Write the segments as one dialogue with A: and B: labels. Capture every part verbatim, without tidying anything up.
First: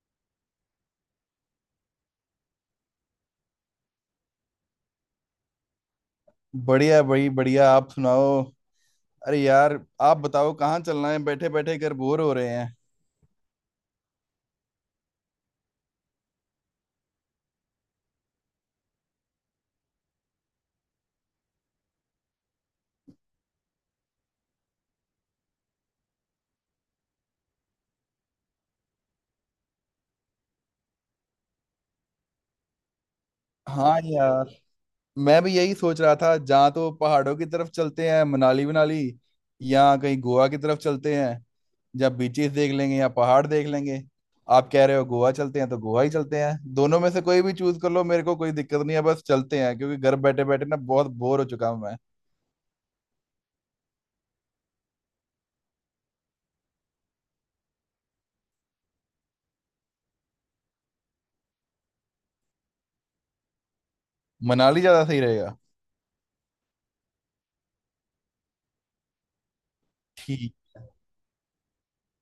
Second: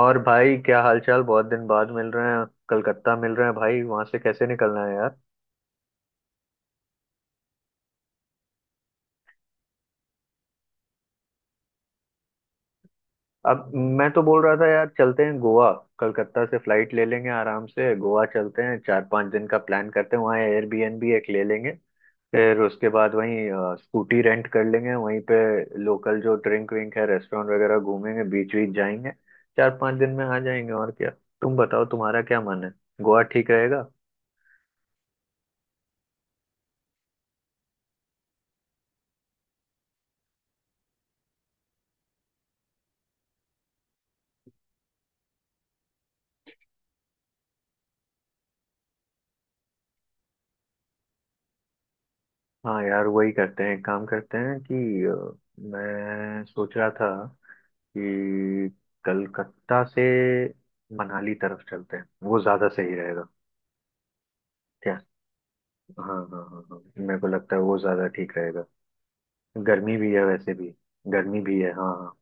A: और भाई, क्या हालचाल? बहुत दिन बाद मिल रहे हैं, कलकत्ता मिल रहे हैं भाई। वहां से कैसे निकलना है यार?
B: बढ़िया भाई बढ़िया। आप सुनाओ। अरे यार। आप बताओ कहाँ चलना है? बैठे बैठे घर बोर हो रहे हैं।
A: अब मैं तो बोल रहा था यार, चलते हैं गोवा। कलकत्ता से फ्लाइट ले लेंगे, आराम से गोवा चलते हैं। चार पांच दिन का प्लान करते हैं, वहाँ एयरबीएनबी एक ले लेंगे। फिर उसके बाद वहीं अ, स्कूटी रेंट कर लेंगे वहीं पे। लोकल जो ड्रिंक विंक है, रेस्टोरेंट वगैरह घूमेंगे, बीच बीच जाएंगे। चार पांच दिन में आ जाएंगे, और क्या। तुम बताओ, तुम्हारा क्या मन है? गोवा ठीक रहेगा?
B: हाँ यार, मैं भी यही सोच रहा था। जहाँ तो पहाड़ों की तरफ चलते हैं मनाली मनाली, या कहीं गोवा की तरफ चलते हैं। या बीचेस देख लेंगे या पहाड़ देख लेंगे। आप कह रहे हो गोवा चलते हैं तो गोवा ही चलते हैं। दोनों में से कोई भी चूज कर लो, मेरे को कोई दिक्कत नहीं है। बस चलते हैं क्योंकि घर बैठे बैठे ना बहुत बोर हो चुका हूं मैं।
A: हाँ यार, वही करते हैं। एक काम करते हैं कि अ, मैं सोच रहा था कि कलकत्ता से मनाली तरफ चलते हैं, वो ज़्यादा सही रहेगा।
B: मनाली
A: क्या?
B: ज्यादा सही रहेगा।
A: हाँ हाँ हाँ हाँ। मेरे को लगता है वो ज़्यादा ठीक रहेगा। गर्मी भी है
B: ठीक।
A: वैसे भी। गर्मी भी है, हाँ हाँ।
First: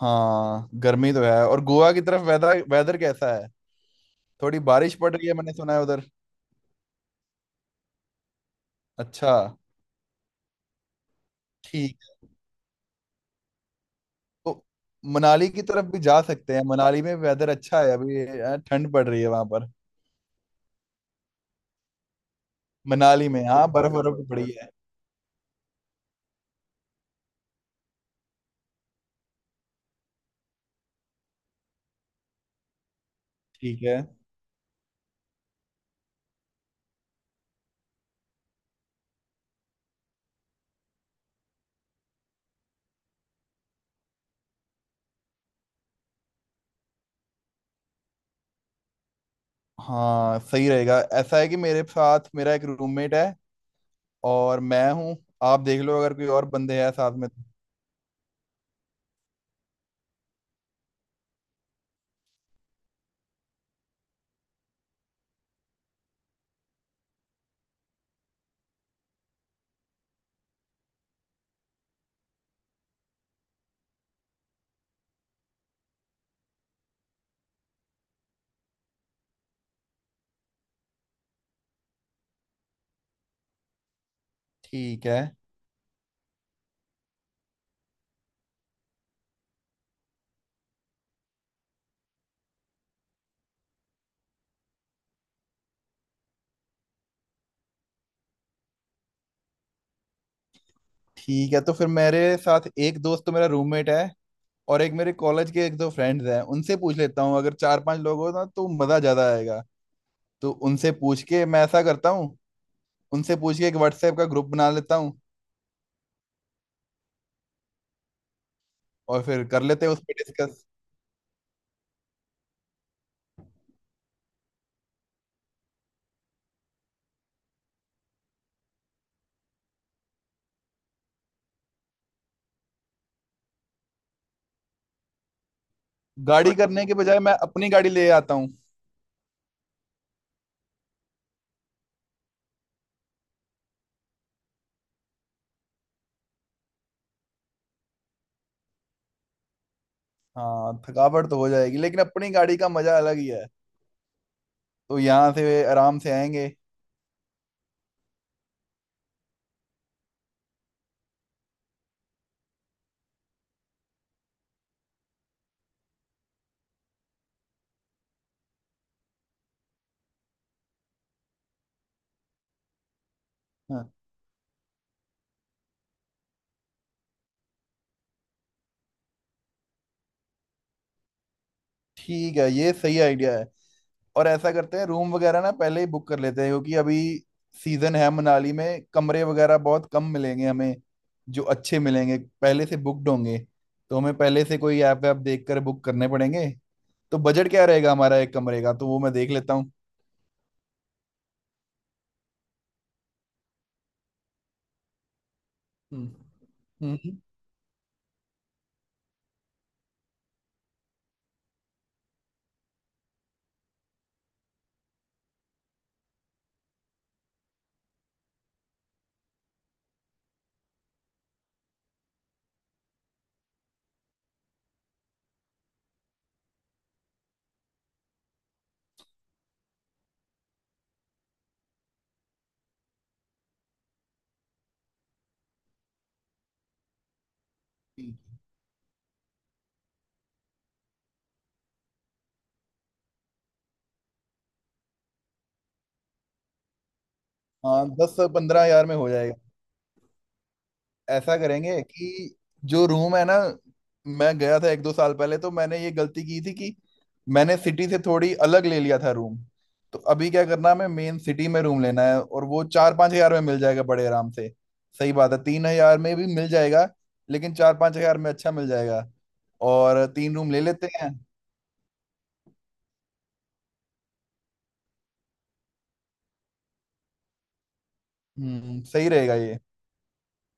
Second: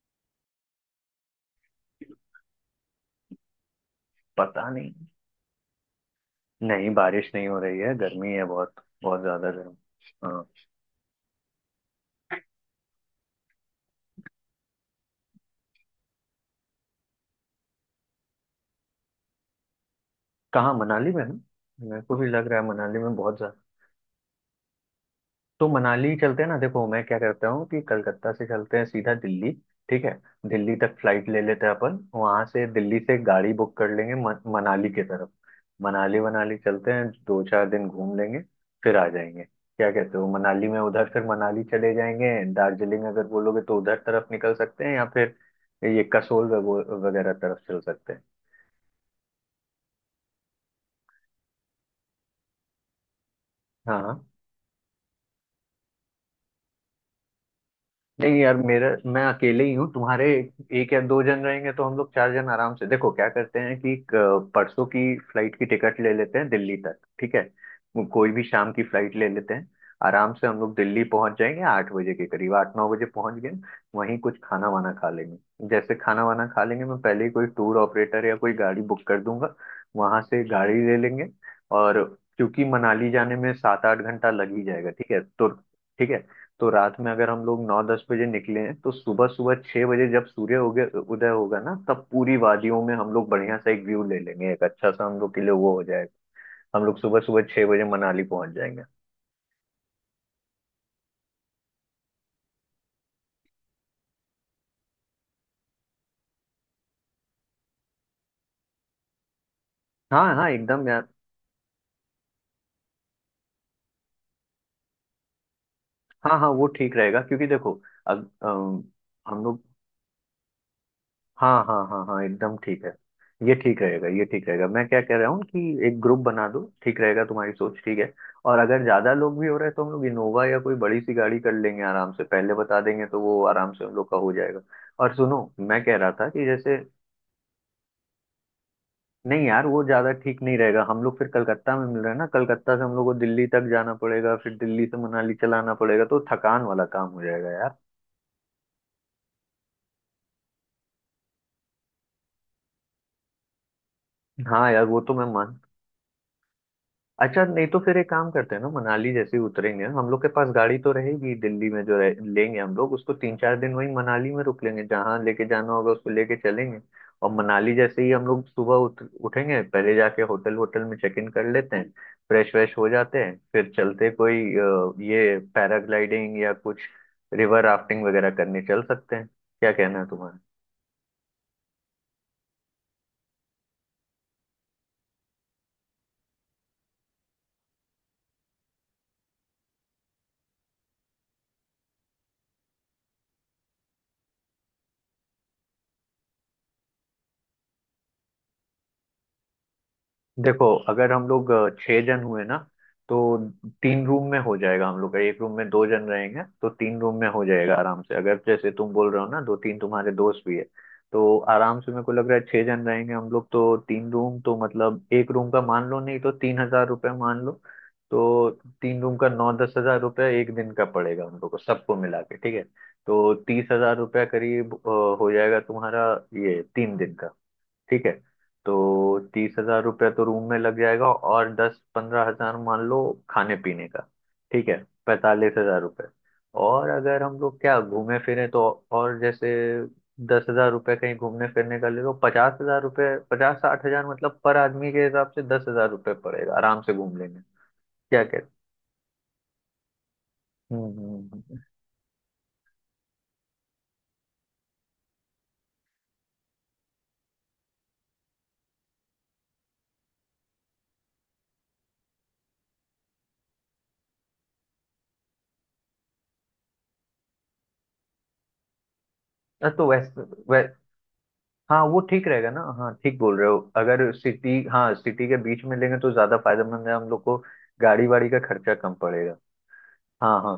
B: हाँ गर्मी तो है। और गोवा की तरफ वेदर वेदर कैसा है? थोड़ी
A: पता नहीं।
B: बारिश पड़ रही है, मैंने सुना है उधर।
A: नहीं, बारिश नहीं हो रही है, गर्मी है बहुत। बहुत
B: अच्छा।
A: ज़्यादा गर्म। हाँ।
B: ठीक। तो मनाली की तरफ भी जा सकते हैं। मनाली में वेदर अच्छा है अभी, अ, ठंड पड़ रही है वहां पर।
A: कहाँ, मनाली में है? मेरे को भी लग रहा है मनाली में
B: मनाली
A: बहुत।
B: में? हाँ बर्फ बर्फ भी पड़ी है।
A: तो मनाली चलते हैं ना। देखो मैं क्या करता हूँ कि कलकत्ता से चलते हैं सीधा दिल्ली। ठीक है। दिल्ली तक फ्लाइट ले लेते हैं अपन, वहां से दिल्ली से गाड़ी बुक
B: ठीक
A: कर
B: है।
A: लेंगे मन, मनाली की तरफ। मनाली वनाली चलते हैं, दो चार दिन घूम लेंगे। फिर आ जाएंगे, क्या कहते हो? मनाली में उधर फिर मनाली चले जाएंगे, दार्जिलिंग अगर बोलोगे तो उधर तरफ निकल सकते हैं, या फिर ये कसोल वगो- वगैरह तरफ चल सकते हैं।
B: हाँ सही रहेगा। ऐसा है कि मेरे साथ मेरा एक रूममेट है
A: हाँ हाँ।
B: और मैं हूँ। आप देख लो अगर कोई और बंदे हैं साथ में तो।
A: नहीं यार, मेरा मैं अकेले ही हूँ। तुम्हारे एक या दो जन रहेंगे तो हम लोग चार जन आराम से। देखो क्या करते हैं कि क- परसों की फ्लाइट की टिकट ले लेते हैं दिल्ली तक, ठीक है। वो कोई भी शाम की फ्लाइट ले लेते हैं। आराम से हम लोग दिल्ली पहुंच जाएंगे आठ बजे के करीब, आठ नौ बजे पहुंच गए। वहीं कुछ खाना वाना खा लेंगे। जैसे खाना वाना खा लेंगे, मैं पहले ही कोई टूर ऑपरेटर या कोई गाड़ी बुक कर दूंगा। वहां से गाड़ी ले लेंगे। और क्योंकि मनाली जाने में सात आठ घंटा लग ही जाएगा,
B: ठीक
A: ठीक है।
B: है।
A: तो ठीक है। तो रात में अगर हम लोग नौ दस बजे निकले हैं, तो सुबह सुबह छह बजे, जब सूर्य उगे उदय होगा ना, तब पूरी वादियों में हम लोग बढ़िया सा एक व्यू ले लेंगे, एक अच्छा सा हम लोग के लिए वो हो जाएगा। हम लोग सुबह सुबह छह बजे मनाली पहुंच जाएंगे।
B: ठीक है तो फिर मेरे साथ एक दोस्त तो मेरा रूममेट है और एक मेरे कॉलेज के एक दो फ्रेंड्स हैं। उनसे पूछ लेता हूँ, अगर चार पांच लोग हो ना तो मज़ा ज़्यादा आएगा।
A: हाँ हाँ,
B: तो
A: एकदम
B: उनसे
A: यार।
B: पूछ के मैं ऐसा करता हूँ, उनसे पूछ के एक व्हाट्सएप का ग्रुप बना लेता हूँ
A: हाँ हाँ, वो ठीक रहेगा क्योंकि देखो अब अम,
B: और
A: हम
B: फिर
A: लोग,
B: कर लेते हैं उस पर डिस्कस।
A: हाँ हाँ हाँ हाँ, एकदम ठीक है। ये ठीक रहेगा, ये ठीक रहेगा। मैं क्या कह रहा हूँ कि एक ग्रुप बना दो, ठीक रहेगा, तुम्हारी सोच ठीक है। और अगर ज्यादा लोग भी हो रहे हैं तो हम लोग इनोवा या कोई बड़ी सी गाड़ी कर लेंगे आराम से, पहले बता देंगे तो वो आराम से हम लोग का हो जाएगा। और सुनो, मैं कह रहा था कि
B: गाड़ी
A: जैसे,
B: करने के बजाय मैं अपनी गाड़ी ले आता हूँ।
A: नहीं यार, वो ज्यादा ठीक नहीं रहेगा। हम लोग फिर कलकत्ता में मिल रहे हैं ना, कलकत्ता से हम लोग को दिल्ली तक जाना पड़ेगा, फिर दिल्ली से मनाली चलाना पड़ेगा तो थकान वाला काम हो जाएगा यार।
B: हाँ थकावट तो हो जाएगी, लेकिन अपनी गाड़ी का मजा अलग ही है।
A: हाँ यार,
B: तो
A: वो तो मैं।
B: यहाँ से आराम से आएंगे।
A: अच्छा, नहीं तो फिर एक काम करते हैं ना, मनाली जैसे ही उतरेंगे हम लोग के पास गाड़ी तो रहेगी। दिल्ली में जो रहे, लेंगे हम लोग उसको तीन चार दिन वहीं मनाली में रुक लेंगे, जहाँ लेके जाना होगा उसको लेके चलेंगे। और मनाली जैसे ही हम लोग सुबह उठ, उठेंगे पहले जाके होटल वोटल में चेक इन कर लेते हैं। फ्रेश व्रेश हो जाते हैं, फिर
B: हाँ।
A: चलते कोई अ, ये पैराग्लाइडिंग या कुछ रिवर राफ्टिंग वगैरह करने चल सकते हैं। क्या कहना है तुम्हारा?
B: ठीक है, ये सही आइडिया है। और ऐसा करते हैं रूम वगैरह ना पहले ही बुक कर लेते हैं, क्योंकि अभी सीजन है मनाली में कमरे वगैरह बहुत कम मिलेंगे हमें। जो अच्छे मिलेंगे पहले से बुकड होंगे। तो हमें पहले से कोई ऐप वैप देख कर बुक करने पड़ेंगे। तो बजट क्या रहेगा हमारा एक कमरे का, तो वो मैं देख लेता हूँ।
A: देखो अगर हम लोग अ, छह जन हुए ना, तो तीन रूम में हो जाएगा हम लोग का, एक रूम में दो जन
B: हम्म
A: रहेंगे तो तीन रूम
B: हम्म।
A: में हो जाएगा आराम से। अगर जैसे तुम बोल रहे हो ना, दो तीन तुम्हारे दोस्त भी है, तो आराम से। मेरे को लग रहा है छह जन रहेंगे हम लोग तो तीन रूम तो, मतलब एक रूम का मान लो, नहीं तो तीन हजार रुपये मान लो। तो तीन रूम का नौ दस हजार रुपये एक दिन का पड़ेगा हम लोग को सबको मिला के, ठीक है। तो तीस हजार रुपया करीब अ, हो जाएगा तुम्हारा, ये तीन दिन का, ठीक है। तो तीस हजार रुपया तो रूम में लग जाएगा, और दस पंद्रह हजार मान लो खाने पीने का, ठीक है। पैंतालीस हजार रुपये। और अगर हम लोग क्या घूमे फिरे तो, और जैसे दस हजार रुपये कहीं घूमने फिरने का ले लो, पचास हजार रुपये, पचास साठ हजार मतलब, पर आदमी के हिसाब से दस हजार रुपये पड़ेगा, आराम से घूम लेंगे।
B: हाँ दस
A: क्या
B: से
A: कहते हैं?
B: पंद्रह हजार में हो जाएगा।
A: हम्म हम्म,
B: ऐसा
A: हम्म।
B: करेंगे कि जो रूम है ना, मैं गया था एक दो साल पहले, तो मैंने ये गलती की थी कि मैंने सिटी से थोड़ी अलग ले लिया था रूम। तो अभी क्या करना है, हमें मेन सिटी में रूम लेना है और वो चार पांच हजार में मिल जाएगा बड़े आराम से। सही बात है, तीन हजार में भी मिल जाएगा लेकिन चार पांच हजार में अच्छा मिल जाएगा।
A: अ, तो
B: और
A: वैसे
B: तीन रूम ले
A: वै,
B: लेते हैं।
A: हाँ वो ठीक रहेगा ना। हाँ ठीक बोल रहे हो, अगर सिटी, हाँ, सिटी के बीच में लेंगे तो ज्यादा फायदेमंद है हम लोग को। गाड़ी वाड़ी का खर्चा
B: हम्म,
A: कम
B: सही रहेगा
A: पड़ेगा।
B: ये।
A: हाँ हाँ।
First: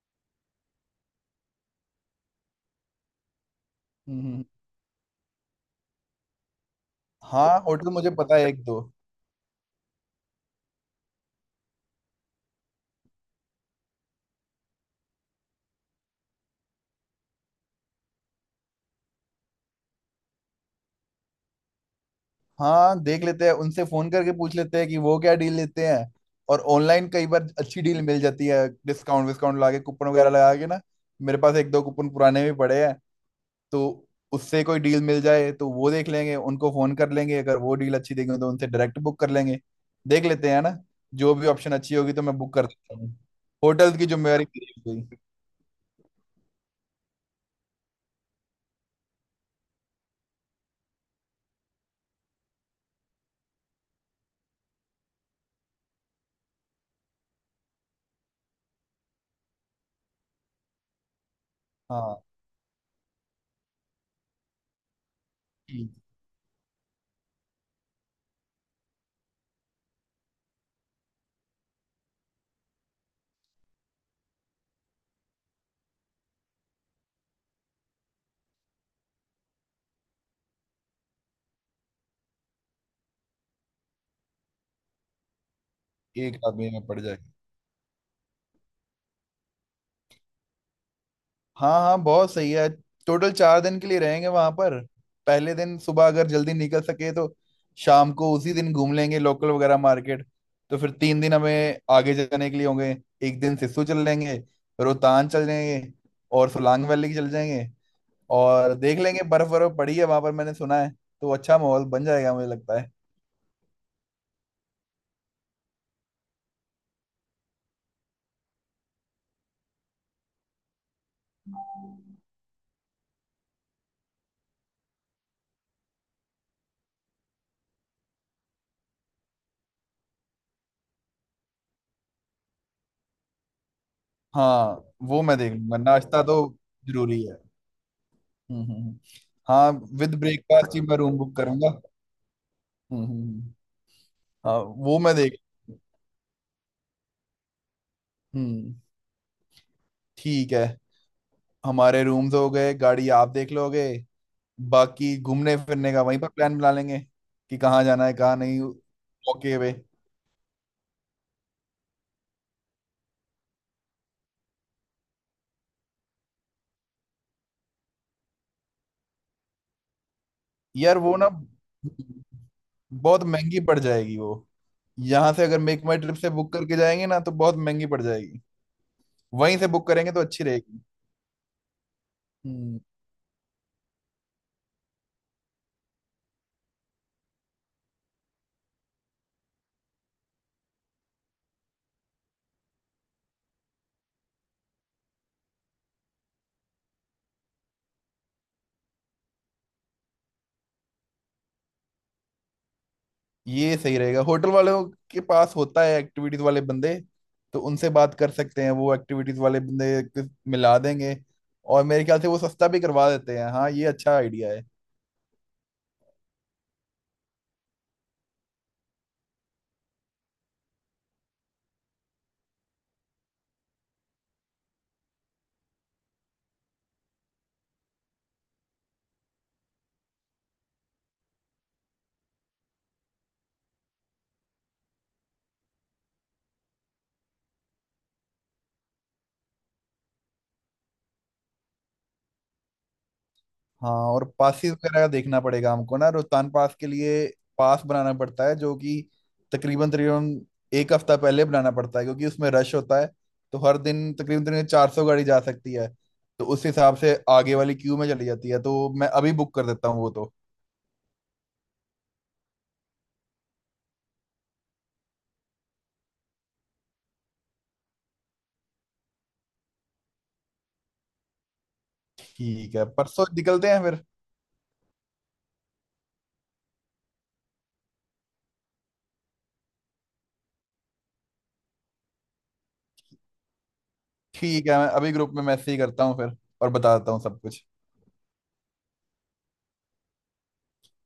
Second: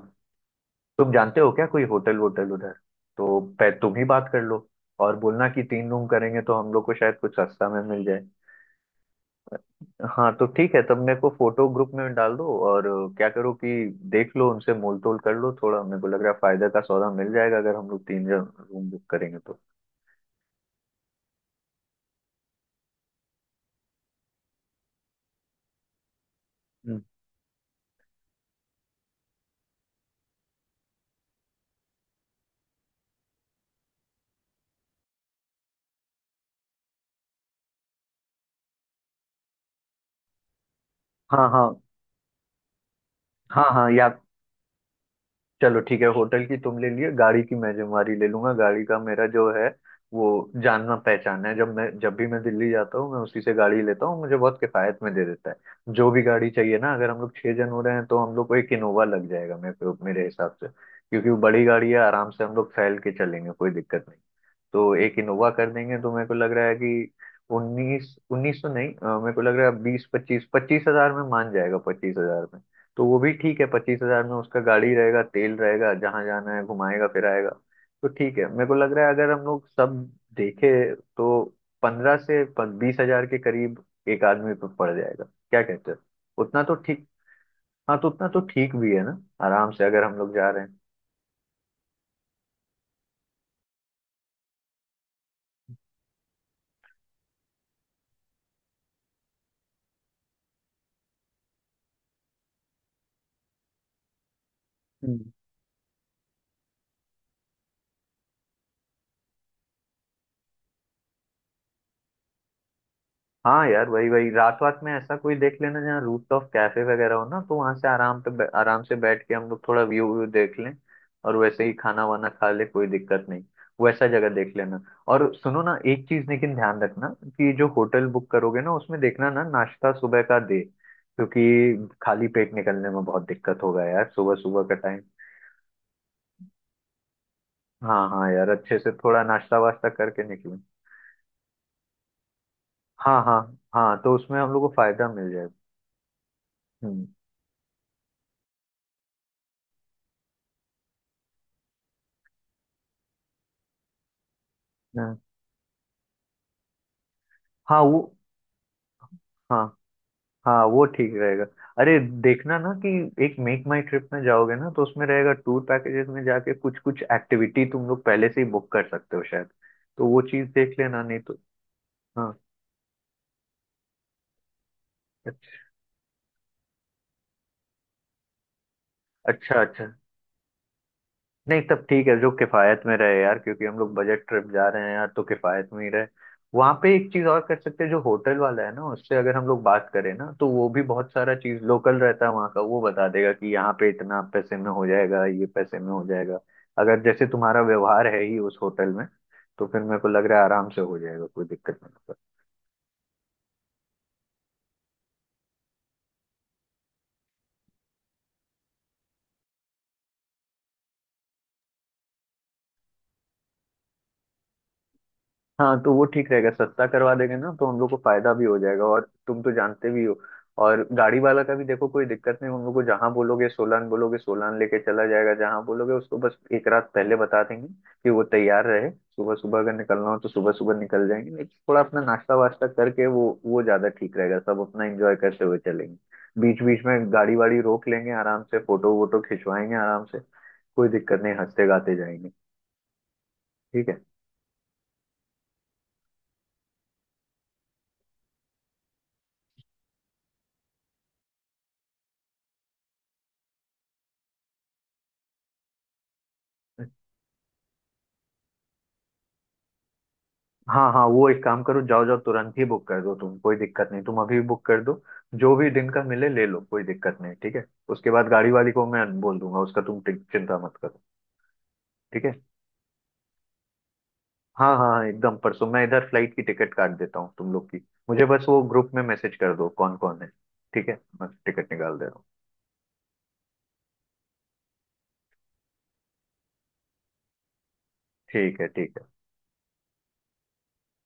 A: तुम जानते हो क्या कोई होटल वोटल उधर? तो पै तुम ही बात कर
B: हम्म।
A: लो। और बोलना कि तीन रूम करेंगे तो हम लोग को शायद कुछ
B: हाँ
A: सस्ता में
B: होटल
A: मिल
B: मुझे
A: जाए।
B: पता है एक दो।
A: हाँ तो ठीक है, तब मेरे को फोटो ग्रुप में डाल दो और अ, क्या करो कि देख लो उनसे मोल तोल कर लो थोड़ा, मेरे को लग रहा है फायदा का सौदा मिल जाएगा अगर हम लोग तीन जन रूम बुक करेंगे तो।
B: हाँ देख लेते हैं, उनसे फोन करके पूछ लेते हैं कि वो क्या डील लेते हैं। और
A: हम्म।
B: ऑनलाइन कई बार अच्छी डील मिल जाती है, डिस्काउंट विस्काउंट लगा के, कूपन वगैरह लगा के ना। मेरे पास एक दो कूपन पुराने भी पड़े हैं। तो उससे कोई डील मिल जाए तो वो देख लेंगे, उनको फोन कर लेंगे, अगर वो डील अच्छी देंगे तो उनसे डायरेक्ट बुक कर लेंगे। देख लेते हैं ना, जो भी
A: हाँ हाँ
B: ऑप्शन अच्छी होगी तो मैं बुक कर देता हूँ।
A: हाँ हाँ,
B: होटल की
A: या
B: जिम्मेवारी मेरी हो गई।
A: चलो ठीक है, होटल की तुम ले लिए, गाड़ी की मैं जिम्मेवारी ले लूंगा। गाड़ी का मेरा जो है वो जानना पहचाना है, जब मैं जब भी मैं दिल्ली जाता हूँ मैं उसी से गाड़ी लेता हूँ, मुझे बहुत किफायत में दे देता है जो भी गाड़ी चाहिए ना। अगर हम लोग छह जन हो रहे हैं तो हम लोग को एक इनोवा लग जाएगा मेरे मेरे हिसाब से, क्योंकि वो बड़ी गाड़ी है,
B: हाँ।
A: आराम से हम लोग फैल के चलेंगे, कोई दिक्कत नहीं। तो एक इनोवा कर
B: एक।
A: देंगे, तो मेरे को लग रहा है कि उन्नीस उन्नीस तो नहीं, अ, मेरे को लग रहा है बीस पच्चीस पच्चीस हजार में मान जाएगा, पच्चीस हजार। तो वो भी ठीक है, पच्चीस हजार में उसका गाड़ी रहेगा, तेल रहेगा, जहां जाना है घुमाएगा फिराएगा। तो ठीक है, मेरे को लग रहा है अगर हम लोग सब देखे तो पंद्रह से बीस हजार के करीब एक आदमी पर पड़ जाएगा, क्या कहते
B: एक
A: हो, उतना
B: आदमी
A: तो
B: में पड़
A: ठीक।
B: जाए।
A: हाँ तो उतना तो ठीक भी है ना। आराम से अगर हम लोग जा रहे
B: हाँ हाँ, बहुत सही है। टोटल चार दिन के लिए रहेंगे वहां पर। पहले दिन सुबह अगर जल्दी निकल सके तो शाम को उसी दिन घूम लेंगे लोकल वगैरह मार्केट। तो फिर तीन दिन हमें आगे जाने के लिए होंगे। एक दिन सिस्सू चल लेंगे, रोहतांग
A: हैं।
B: चल जाएंगे और सोलांग वैली चल जाएंगे। और देख लेंगे बर्फ बर्फ पड़ी है वहां पर मैंने सुना है। तो अच्छा माहौल बन जाएगा मुझे लगता है।
A: हाँ यार, वही वही रात रात में ऐसा कोई देख लेना जहाँ रूफटॉप कैफे वगैरह हो ना, तो वहां से आराम पे बै- आराम से बैठ के हम लोग थोड़ा व्यू व्यू देख लें। और वैसे ही खाना वाना खा ले, कोई दिक्कत नहीं। वैसा जगह देख लेना। और सुनो ना, एक चीज लेकिन ध्यान रखना कि जो होटल बुक करोगे ना उसमें देखना ना नाश्ता सुबह का दे, क्योंकि खाली पेट निकलने में बहुत दिक्कत होगा यार, सुबह सुबह का
B: हाँ
A: टाइम।
B: वो मैं देख लूंगा, नाश्ता तो जरूरी है।
A: हाँ हाँ यार,
B: हम्म
A: अच्छे
B: हम्म
A: से
B: हम्म।
A: थोड़ा नाश्ता
B: हाँ,
A: वास्ता
B: विद
A: करके निकलें।
B: ब्रेकफास्ट ही मैं रूम बुक करूंगा। हम्म
A: हाँ
B: हम्म,
A: हाँ।
B: हम्म।
A: हाँ तो उसमें हम
B: हाँ
A: लोग को
B: वो
A: फायदा
B: मैं
A: मिल
B: देख।
A: जाएगा। हम्म।
B: हम्म। ठीक है। हमारे रूम्स हो गए, गाड़ी आप देख लोगे, बाकी
A: हाँ
B: घूमने फिरने का वहीं पर प्लान बना लेंगे कि
A: हाँ,
B: कहाँ
A: वो,
B: जाना है कहाँ नहीं। ओके
A: हाँ
B: वे।
A: हाँ, वो ठीक रहेगा। अरे देखना ना कि एक मेक माई ट्रिप में जाओगे ना, तो उसमें रहेगा टूर पैकेजेस में जाके कुछ कुछ एक्टिविटी तुम लोग पहले से ही बुक कर सकते हो शायद। तो वो चीज देख
B: यार
A: लेना,
B: वो
A: नहीं
B: ना
A: तो। हाँ।
B: बहुत महंगी पड़ जाएगी वो। यहाँ से
A: अच्छा।
B: अगर मेक माई ट्रिप से बुक करके जाएंगे ना तो बहुत महंगी पड़ जाएगी। वहीं
A: अच्छा
B: से
A: अच्छा।
B: बुक करेंगे तो अच्छी रहेगी।
A: नहीं तब ठीक है, जो किफायत में रहे यार, क्योंकि हम लोग बजट ट्रिप जा रहे हैं यार, तो किफायत में ही रहे। वहां पे एक चीज और कर सकते हैं, जो होटल वाला है ना उससे अगर हम लोग बात करें ना, तो वो भी बहुत सारा चीज लोकल रहता है वहाँ का, वो बता देगा कि यहाँ पे इतना पैसे में हो जाएगा, ये पैसे में हो जाएगा। अगर जैसे तुम्हारा व्यवहार है ही उस होटल में, तो फिर मेरे को लग रहा है आराम से हो जाएगा, कोई दिक्कत नहीं।
B: ये सही रहेगा, होटल वालों के पास होता है एक्टिविटीज वाले बंदे। तो उनसे बात कर सकते हैं, वो एक्टिविटीज वाले बंदे को मिला देंगे। और मेरे ख्याल से वो सस्ता भी करवा देते हैं। हाँ ये अच्छा आइडिया है।
A: हाँ तो वो ठीक रहेगा, सस्ता करवा देंगे ना तो हम लोग को फायदा भी हो जाएगा, और तुम तो जानते भी हो। और गाड़ी वाला का भी देखो, कोई दिक्कत नहीं उन लोग को, जहाँ बोलोगे, सोलान बोलोगे सोलान लेके चला जाएगा, जहाँ बोलोगे उसको बस एक रात पहले बता देंगे कि वो तैयार रहे। सुबह सुबह अगर निकलना हो तो सुबह सुबह निकल जाएंगे, नहीं थोड़ा अपना नाश्ता वास्ता करके वो वो ज्यादा ठीक रहेगा, सब अपना एंजॉय करते हुए चलेंगे। बीच बीच में गाड़ी वाड़ी रोक लेंगे आराम से, फोटो वोटो खिंचवाएंगे आराम से। कोई दिक्कत नहीं, हंसते गाते जाएंगे। ठीक
B: हाँ और पासिस वगैरह का देखना पड़ेगा हमको ना, रोहतांग पास के लिए पास बनाना पड़ता है, जो कि तकरीबन तकरीबन एक हफ्ता पहले बनाना पड़ता है क्योंकि उसमें रश होता है। तो हर दिन तकरीबन तकरीबन चार सौ गाड़ी जा सकती है। तो उस
A: है।
B: हिसाब से आगे वाली क्यू में चली जाती है। तो मैं अभी बुक कर देता हूँ वो तो।
A: हाँ हाँ, वो एक काम करो, जाओ जाओ तुरंत ही बुक कर दो तुम, कोई दिक्कत नहीं, तुम अभी बुक कर दो। जो भी दिन का मिले ले लो, कोई दिक्कत नहीं, ठीक है। उसके बाद गाड़ी वाली को मैं बोल दूंगा उसका, तुम टिक- चिंता मत करो। ठीक है।
B: ठीक है, परसों निकलते हैं फिर।
A: हाँ हाँ हाँ, एकदम परसों मैं इधर फ्लाइट की टिकट काट देता हूँ तुम लोग की। मुझे बस वो ग्रुप में मैसेज कर दो कौन कौन है। ठीक है, मैं टिकट निकाल दे रहा हूँ।
B: ठीक है, मैं अभी ग्रुप में मैसेज ही करता हूँ फिर और बताता हूँ सब कुछ।
A: ठीक है ठीक है।